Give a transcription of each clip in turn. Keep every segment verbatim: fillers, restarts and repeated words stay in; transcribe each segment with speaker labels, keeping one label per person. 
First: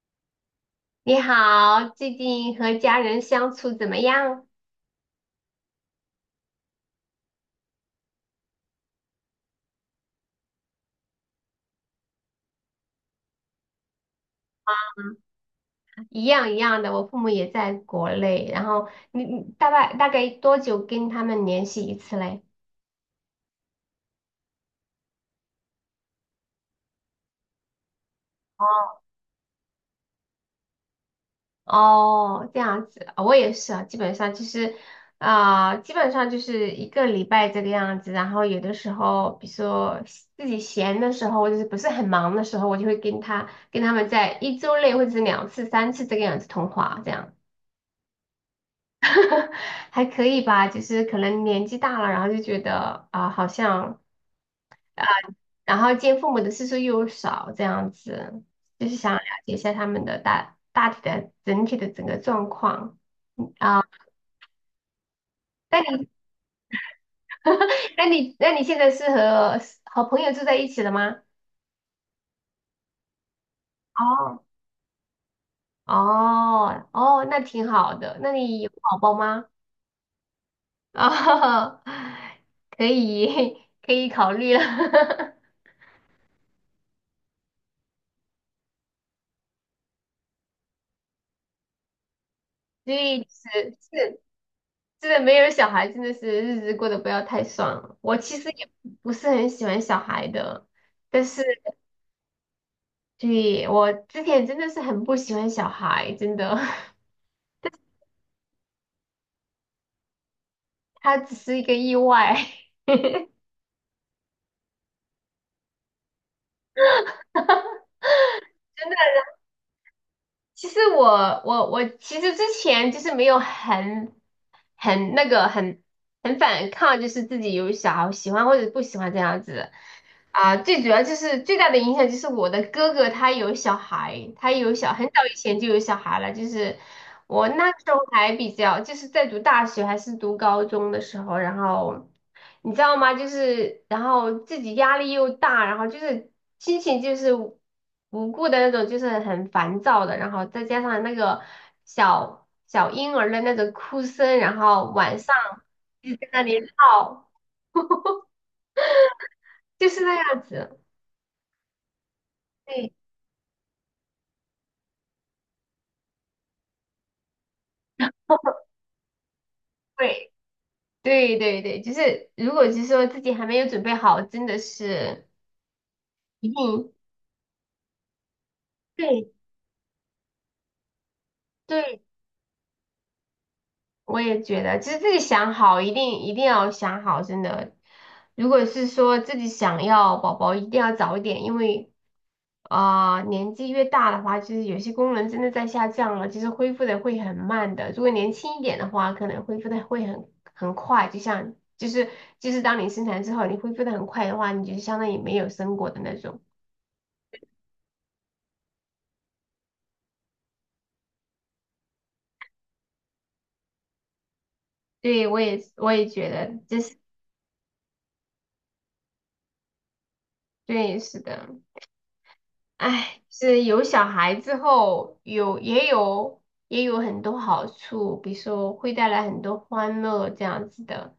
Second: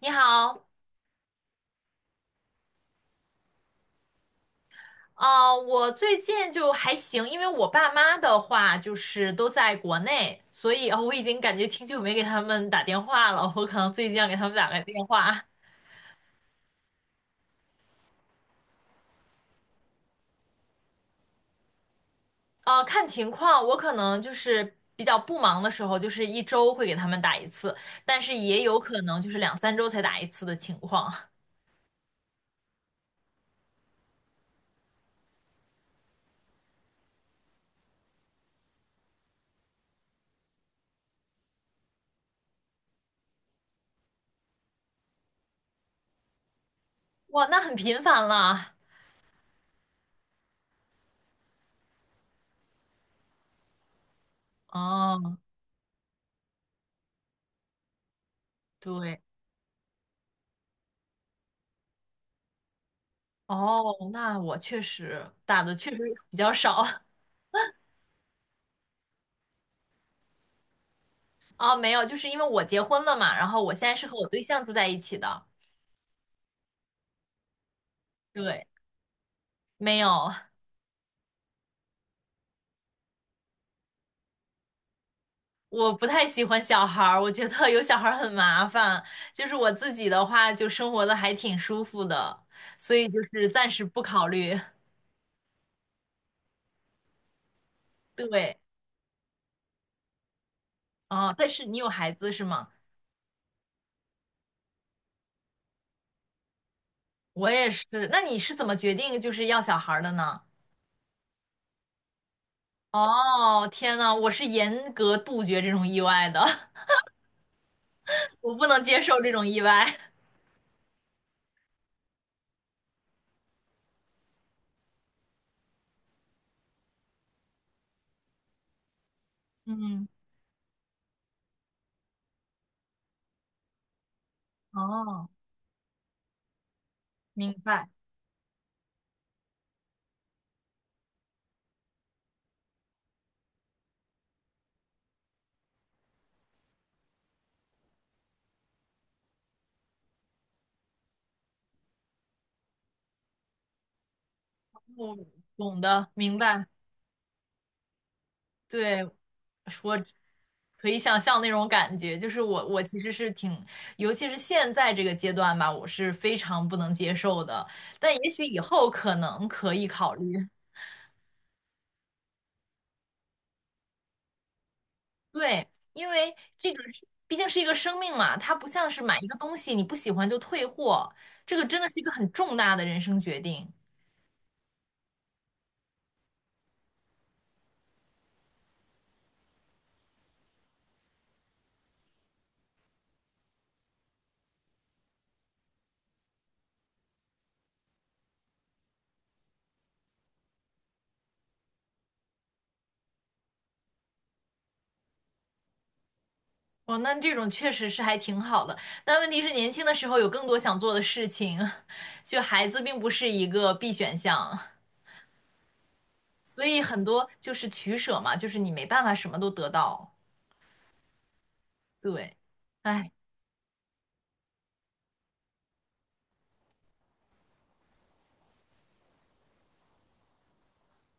Speaker 1: 你好。
Speaker 2: 你好，最近和家人相处怎么样？
Speaker 1: 啊，我最近就还行，因为我爸妈的话就是都在国内，所以呃我已经感觉挺久没给他们打电话了，我可能最近要给他们打个电话。
Speaker 2: 一样一样的，我父母也在国内，然后你你大概大概多久跟他们联系一次嘞？
Speaker 1: 呃，看情况，我可能就是比较不忙的时候，就是一周会给他们打一次，但是也有可
Speaker 2: 哦，
Speaker 1: 能就是两三周才打一次的情况。
Speaker 2: 哦，这样子，哦我也是啊，基本上就是，啊、基本上就是一个礼拜这个样子。然后有的时候，比如说自己闲的时候，或者是不是很忙的时候，我就会跟他跟他们在一周内或者是两次、三次这个样子通话，这样。
Speaker 1: 哇，那很频繁了。
Speaker 2: 还可以吧，就是可能年纪大了，然后就觉得啊、好像啊、
Speaker 1: 哦。
Speaker 2: 然后见父母的次数又少，这样子，就是想
Speaker 1: 对。
Speaker 2: 了解一下他们的大大体的整体的整个状况。嗯
Speaker 1: 哦，
Speaker 2: 啊、
Speaker 1: 那我确实打的
Speaker 2: 那
Speaker 1: 确实
Speaker 2: 你
Speaker 1: 比较少。
Speaker 2: 那你那你现在是和和朋友住在一起了吗？
Speaker 1: 哦，没有，就是因为我结婚了嘛，然后我现在是和我对
Speaker 2: 哦
Speaker 1: 象住在一起的。
Speaker 2: 哦哦，那挺好的。那你
Speaker 1: 对，
Speaker 2: 有宝宝吗？
Speaker 1: 没有。
Speaker 2: 哦，可以 可以考虑了。
Speaker 1: 我不太喜欢小孩儿，我觉得有小孩儿很麻烦。就是我自己的话，就生活的还挺舒服的，
Speaker 2: 所
Speaker 1: 所以就
Speaker 2: 以
Speaker 1: 是暂
Speaker 2: 是
Speaker 1: 时不
Speaker 2: 是。
Speaker 1: 考虑。
Speaker 2: 真的没有小孩，真的是日子过得不要太爽了。我其实
Speaker 1: 对。
Speaker 2: 也不是很喜欢小孩的，但
Speaker 1: 哦，
Speaker 2: 是，
Speaker 1: 但是你有孩子是吗？
Speaker 2: 对，我之前真的是很不喜欢小孩，真的，
Speaker 1: 我也是。那你是怎么决定就是要小孩儿的呢？
Speaker 2: 他只是一个意外。
Speaker 1: 哦，天呐，我是严格杜绝这种意外的。我不能接受这种意外。
Speaker 2: 其实我我我其实之前就是没有很很那个很很反抗，就是自己有小孩喜欢或者不喜欢这样 子。
Speaker 1: 嗯。
Speaker 2: 啊，最主要就是最大的影响就是我的哥哥他有小孩，他有小，很早
Speaker 1: 哦，
Speaker 2: 以前就有小孩了。就是我
Speaker 1: 明
Speaker 2: 那个
Speaker 1: 白。
Speaker 2: 时候还比较，就是在读大学还是读高中的时候，然后你知道吗？就是然后自己压力又大，然后就是心情就是无无故的那种，就是很烦躁的，然后再加上那个小小婴儿的那种哭声，然后
Speaker 1: 我
Speaker 2: 晚上
Speaker 1: 懂的，
Speaker 2: 就在
Speaker 1: 明
Speaker 2: 那里
Speaker 1: 白。
Speaker 2: 闹，
Speaker 1: 对，
Speaker 2: 就
Speaker 1: 我
Speaker 2: 是那样子。
Speaker 1: 可以想象那种感觉，就是我我其
Speaker 2: 对
Speaker 1: 实是挺，尤其是现在这个阶段吧，我是非常不能接受的。但也许以后可能可以考
Speaker 2: 对。
Speaker 1: 虑。
Speaker 2: 对对对，就是如果是说自己还没有准备好，真的是
Speaker 1: 对，因为
Speaker 2: 一
Speaker 1: 这个
Speaker 2: 定。
Speaker 1: 是毕竟是一个生命嘛，它不像是买一
Speaker 2: 对
Speaker 1: 个东西你不喜欢就退货，这个真的是一
Speaker 2: 对，
Speaker 1: 个很重大的人生决定。
Speaker 2: 我也觉得，就是自己想好，一定一定要想好，真的。如果是说自己想要宝宝，一定要早一点，因为啊、呃年纪越大的话，就是有些功能真的在下降了，就是恢复的会很慢的。如果年轻一点的话，可能恢复的会很很快，就像就是就是当你生产之后，你恢复的很快的话，你就相当于没有生过的那种。
Speaker 1: 哦，那这种确实是还挺好的，但问题是年轻的时候有更多想做的事情。就孩子并不是一个必选项，
Speaker 2: 对，我也我也觉得，
Speaker 1: 所以
Speaker 2: 这是。
Speaker 1: 很多就是取舍嘛，就是你没办法什么都得到。
Speaker 2: 对，是的。
Speaker 1: 对。哎，
Speaker 2: 哎，是有小孩之后，有也有也有很多好处，比如说会带来很多欢乐这样子的，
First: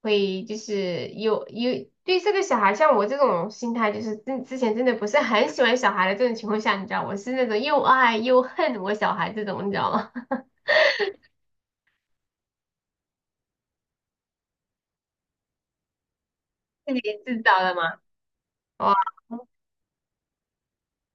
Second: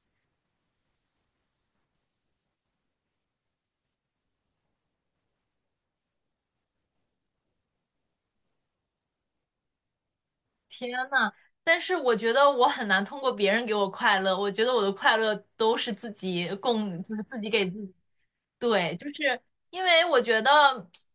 Speaker 2: 会就是有有对这个小孩，像我这种心态，就是之之前真的不是很喜欢小孩的这种情况下，你知道，我是那种又爱又恨我小孩这种，你知道吗？
Speaker 1: 天呐，但是我觉得我很难通过别人给我快乐，我觉得我的快乐都是自己供，
Speaker 2: 是你
Speaker 1: 就是自
Speaker 2: 知
Speaker 1: 己
Speaker 2: 道
Speaker 1: 给
Speaker 2: 的
Speaker 1: 自己。
Speaker 2: 吗？哇。
Speaker 1: 对，就是因为我觉得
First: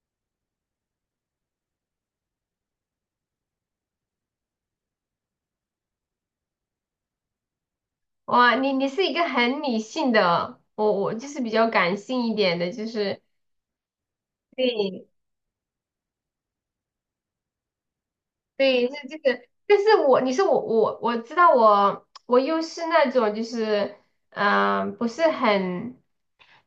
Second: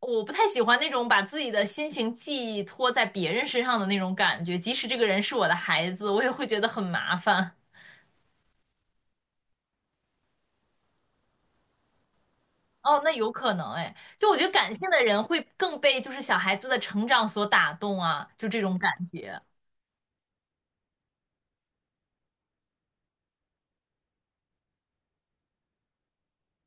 Speaker 1: 我不太喜欢那种把自己的心情寄托在别人身上的那种感觉，即使这个人是我的孩子，我也会觉得很麻烦。
Speaker 2: 哇，你你是一个很理性的，我我就是比较感性一点的，就
Speaker 1: 哦，那
Speaker 2: 是。
Speaker 1: 有可能哎，就我觉得感性的
Speaker 2: 对
Speaker 1: 人会更被就是小孩子的成长所打动啊，就这种
Speaker 2: 对，
Speaker 1: 感
Speaker 2: 是这
Speaker 1: 觉。
Speaker 2: 个，但是我你是我我我知道我我又是那种就是嗯、呃不是很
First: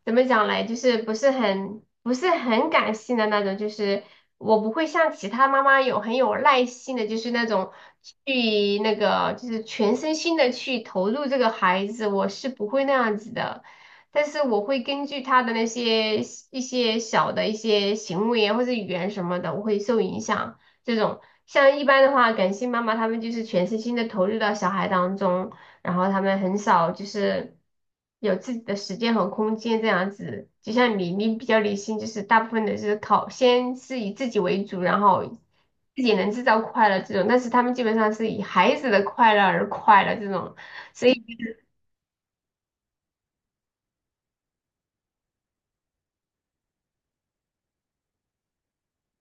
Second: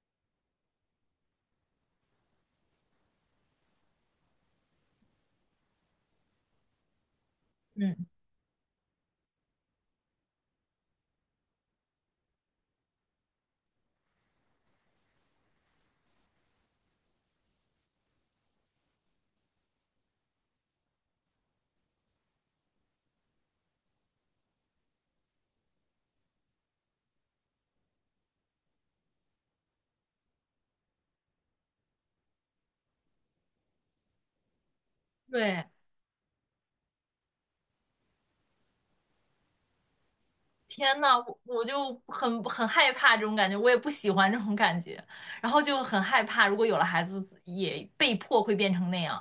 Speaker 2: 怎么讲嘞，就是不是很不是很感性的那种，就是我不会像其他妈妈有很有耐心的，就是那种
Speaker 1: 嗯。
Speaker 2: 去那个就是全身心的去投入这个孩子，我是不会那样子的。但是我会根据他的那些一些小的一些行为啊或者语言什么的，我会受影响。这种。像一般的话，感性妈妈他们就是全身心的投入到小孩当中，然后他们很少就是有自己的时间和空间这样子。就像你，你比较理性，就是大部分的是考，先是以自己为主，然后
Speaker 1: 对，
Speaker 2: 自己能制造快乐这种。但是他们基本上是以孩子的快乐而快乐这种。
Speaker 1: 天呐，我我就很很害怕这种感觉，我也不喜欢这种感觉，然后就很害怕，如果有了孩子，也被迫会变成那样。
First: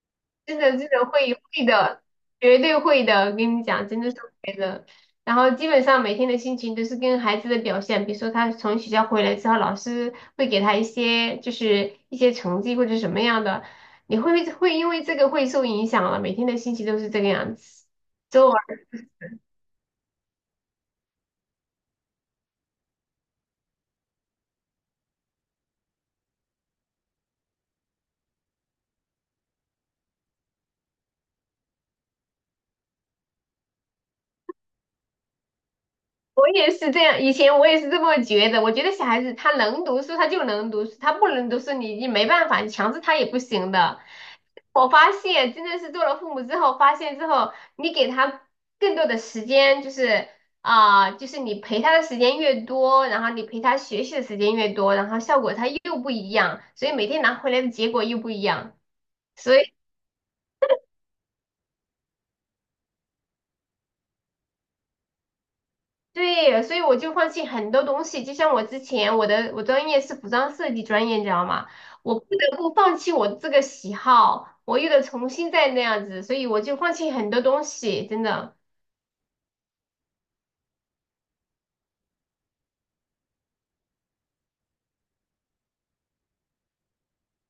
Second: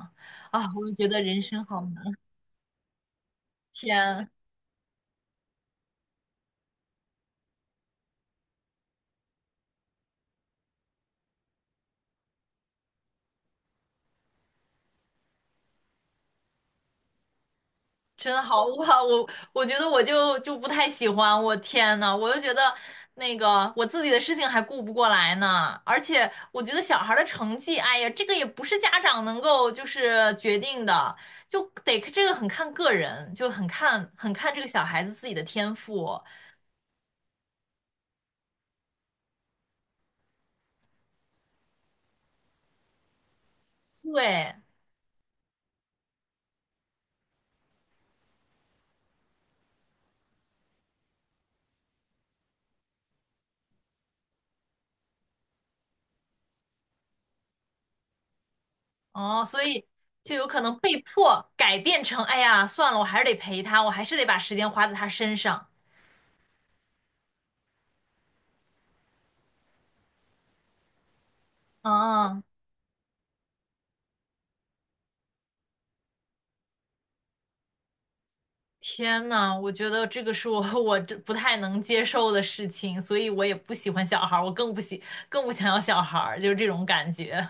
Speaker 2: 真
Speaker 1: 啊，
Speaker 2: 的
Speaker 1: 我
Speaker 2: 真
Speaker 1: 就
Speaker 2: 的
Speaker 1: 觉得
Speaker 2: 会
Speaker 1: 人生
Speaker 2: 会
Speaker 1: 好难。
Speaker 2: 的，绝对会的，我跟你讲，真的是
Speaker 1: 天。
Speaker 2: 会的。然后基本上每天的心情都是跟孩子的表现，比如说他从学校回来之后，老师会给他一些就是一些成绩或者什么样的，你会会因为这个会受影响了，每天的心情都是这个样子。
Speaker 1: 真的
Speaker 2: 周以我
Speaker 1: 好哇！我我觉得我就就不太喜欢，我天呐，我就觉得那个我自己的事情还顾不过来呢，而且我觉得小孩儿的成绩，哎呀，这个也不是家长能够就是决定的，就得这个很看个人，就很看很看这个小孩子自己的天赋。
Speaker 2: 我也是这样，以前我也是这么觉得。我觉得小孩子他能读书，他就能读书；他不能读书，你你没办法，你强制他也不行的。
Speaker 1: 对。
Speaker 2: 我发现，真的是做了父母之后，发现之后，你给他更多的时间，就是啊、就是你陪他的时间越多，然后你陪他学习的时间越多，然后效果他又不一样，所以每天拿回来的结果又不一样。
Speaker 1: 哦，
Speaker 2: 所
Speaker 1: 所
Speaker 2: 以。
Speaker 1: 以就有可能被迫改变成，哎呀，算了，我还是得陪他，我还是得把时间花在他身上。
Speaker 2: 对，所以我就放弃很多东西，就像我之前我的我专业是服装设计专业，你知道吗？我不
Speaker 1: 嗯。
Speaker 2: 得不放弃我这个喜好，我又得重新再那样子，所以我就放弃很多东西，真的。
Speaker 1: 天呐，我觉得这个是我 我这不太能接受的事情，所以我也不喜欢小孩儿，我更不喜更不想要小孩儿，就是这种感觉。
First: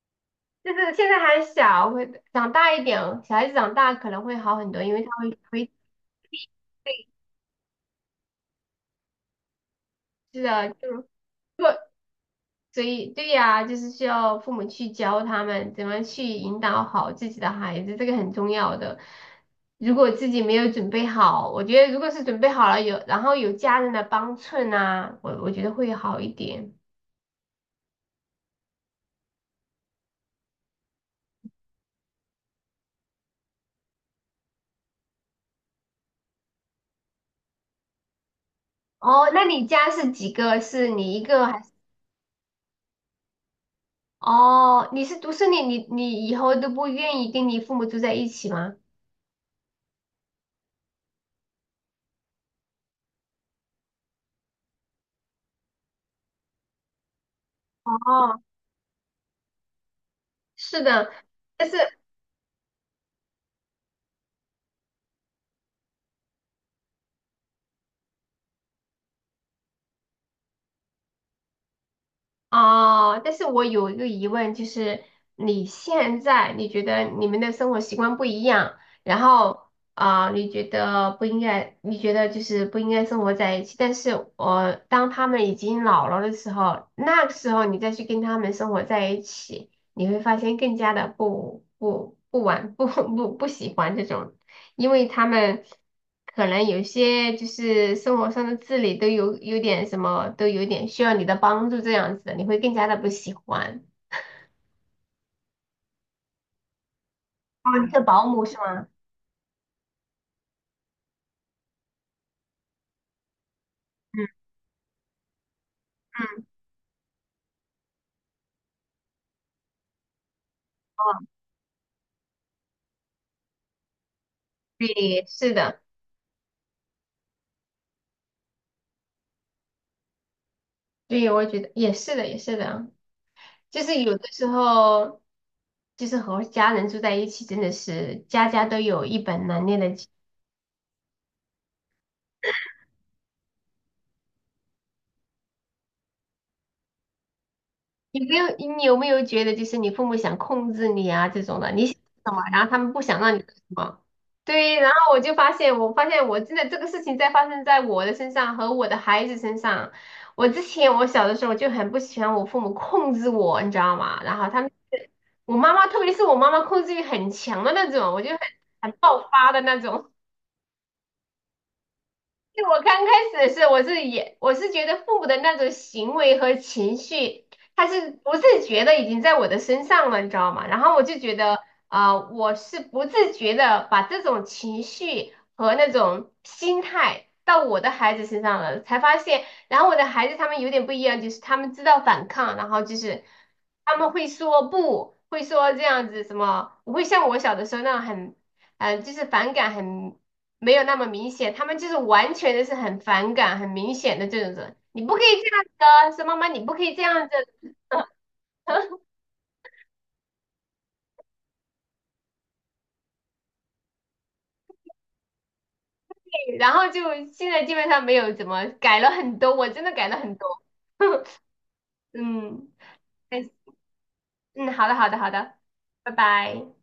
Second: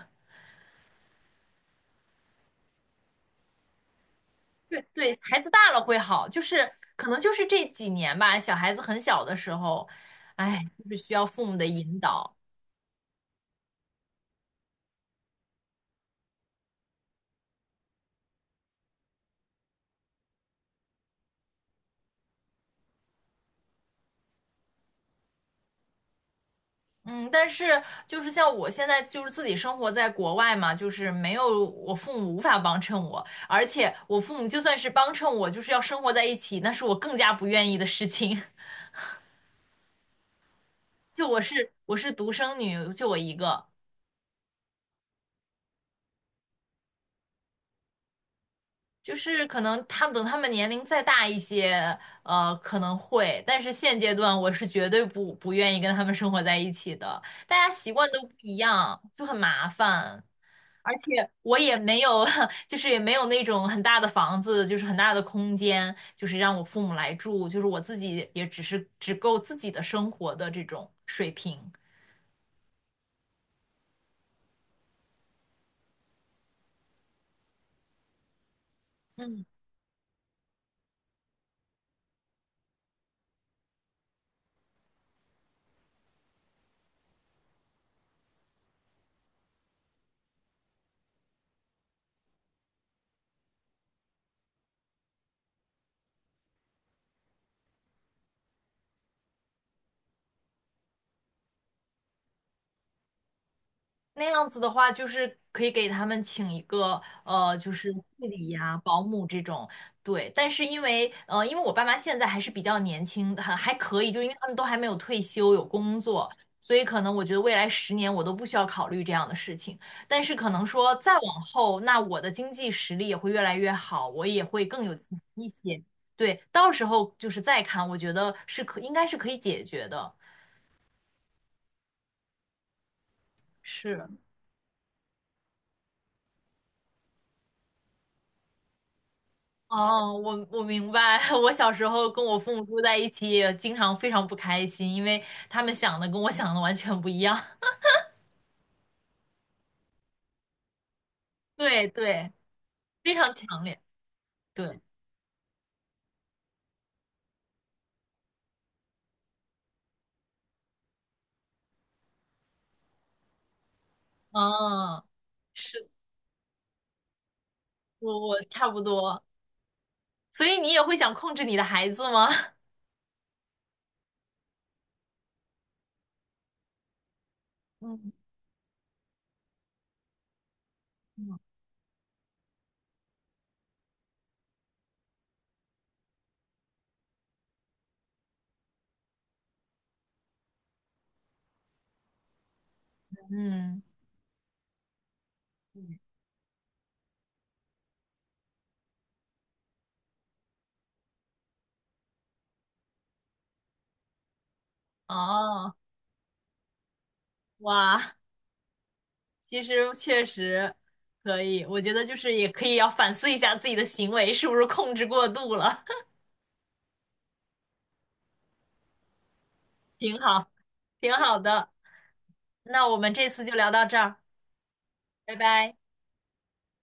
Speaker 2: 就是现在还小，会长大一点，小孩子长大可能会好很
Speaker 1: 对，
Speaker 2: 多，因为他
Speaker 1: 对，
Speaker 2: 会
Speaker 1: 孩子大
Speaker 2: 会
Speaker 1: 了会好，就是可能就是这几年吧，小孩子很小的时候，
Speaker 2: 是
Speaker 1: 哎，
Speaker 2: 的，
Speaker 1: 就
Speaker 2: 就
Speaker 1: 是
Speaker 2: 是
Speaker 1: 需要父母的
Speaker 2: 做
Speaker 1: 引导。
Speaker 2: 所以对呀，就是需要父母去教他们怎么去引导好自己的孩子，这个很重要的。如果自己没有准备好，我觉得如果是准备好了有，然后有家人的帮衬啊，我我觉得会好一点。
Speaker 1: 嗯，但是就是像我现在就是自己生活在国外嘛，就是没有我父母无法帮衬我，而且我父母就算是帮衬我，就是要生活在一起，那是我更加不愿意的事情。
Speaker 2: 哦，那你家是几个？是你一
Speaker 1: 就我
Speaker 2: 个还是？
Speaker 1: 是我是独生女，就我一个，
Speaker 2: 哦，你是独生女，你你以后都不愿意跟你父母住在一起吗？
Speaker 1: 就是可能他们等他们年龄再大一些，呃，可能会，但是现阶段我是绝对不不愿意跟他们生活在一起的，大家习惯都不
Speaker 2: 哦，
Speaker 1: 一样，就很麻烦，
Speaker 2: 是
Speaker 1: 而
Speaker 2: 的，
Speaker 1: 且我
Speaker 2: 但
Speaker 1: 也
Speaker 2: 是。
Speaker 1: 没有，就是也没有那种很大的房子，就是很大的空间，就是让我父母来住，就是我自己也只是只够自己的生活的这种水平。
Speaker 2: 哦，但是我有一个疑问，就是你现在你觉得你们的生活习惯不一样，然
Speaker 1: 嗯。
Speaker 2: 后啊、呃你觉得不应该，你觉得就是不应该生活在一起，但是我、当他们已经老了的时候，那个时候你再去跟他们生活在一起，你会发现更加的不不不玩不 不不喜欢这种。因为他们可能有些就是生活上的自理都有有点什么，都有点需要你的帮助这样子的，你会更加的不喜欢。
Speaker 1: 那样子的话，就是可以给他们请一个呃，就
Speaker 2: 哦，你
Speaker 1: 是
Speaker 2: 是
Speaker 1: 护
Speaker 2: 保姆
Speaker 1: 理
Speaker 2: 是
Speaker 1: 呀、
Speaker 2: 吗？
Speaker 1: 保姆这种。对，但是因为呃，因为我爸妈现在还是比较年轻，还还可以，就
Speaker 2: 嗯
Speaker 1: 因为他们都还没有退休，有工作，
Speaker 2: 嗯。
Speaker 1: 所以可能我觉得未来十年我都不需要考虑这样的事情。但是可能说再
Speaker 2: 哦，
Speaker 1: 往后，那我的经济实力也会越来越好，我也会更有钱
Speaker 2: 对，
Speaker 1: 一
Speaker 2: 是的。
Speaker 1: 些。对，到时候就是再看，我觉得是可应该是可以解决的。
Speaker 2: 对，我觉得也是的，也是的，就是
Speaker 1: 是。
Speaker 2: 有的时候，就是和家人住在一起，真的是家家都有一本难念的经。
Speaker 1: 哦，我我明白。我小时候跟我父母住在一起，也经常非常不开心，因为他们想的跟我想的完全不一样。
Speaker 2: 你没有你有没有觉得就是你父母想控制你啊这种的，你
Speaker 1: 对
Speaker 2: 想
Speaker 1: 对，
Speaker 2: 什么，然后他们不
Speaker 1: 非
Speaker 2: 想
Speaker 1: 常
Speaker 2: 让你做什
Speaker 1: 强烈。
Speaker 2: 么？对，
Speaker 1: 对。
Speaker 2: 然后我就发现，我发现我真的这个事情在发生在我的身上和我的孩子身上。我之前我小的时候就很不喜欢我父母控制我，你知道吗？然后他们
Speaker 1: 嗯。
Speaker 2: 是我妈妈，
Speaker 1: 是，
Speaker 2: 特别是我妈妈控制欲很强的那种，我
Speaker 1: 我
Speaker 2: 就很
Speaker 1: 我差不
Speaker 2: 很爆
Speaker 1: 多。
Speaker 2: 发的那种。
Speaker 1: 所以你也会想控制你的孩子吗？
Speaker 2: 因为我刚开始是，我是也我是觉得父母的那种行为和情绪，他是
Speaker 1: 嗯
Speaker 2: 不自觉的已经在我的身上了，你知道吗？然后我就觉
Speaker 1: 嗯
Speaker 2: 得啊、呃我是不自觉的把这种情绪和那种心态到我的孩子身上了，才发现，然后我的孩子他们有点不一样，就是他们知道反抗，然后就是
Speaker 1: 嗯，
Speaker 2: 他们会说不，会说这
Speaker 1: 嗯
Speaker 2: 样子什么，不会像我小的时候那样很。嗯，呃就是反感很没有那么明显，他们就是完全的是很反感、很明显的这种人，你不可以这样子
Speaker 1: 哦。
Speaker 2: 的，说妈妈你不可以这样子
Speaker 1: 哇，
Speaker 2: 的，
Speaker 1: 其实确实可以。我觉得就是也可以要反思一下自己的行为是不是控制过度了。
Speaker 2: 然后就现在基本上没有怎么改了很多，我真的 改了
Speaker 1: 挺
Speaker 2: 很
Speaker 1: 好，
Speaker 2: 多。
Speaker 1: 挺 好的。
Speaker 2: 嗯。
Speaker 1: 那我们这
Speaker 2: 哎，
Speaker 1: 次就聊到这儿，
Speaker 2: 嗯，好的，好的，好
Speaker 1: 拜
Speaker 2: 的，
Speaker 1: 拜。
Speaker 2: 拜拜。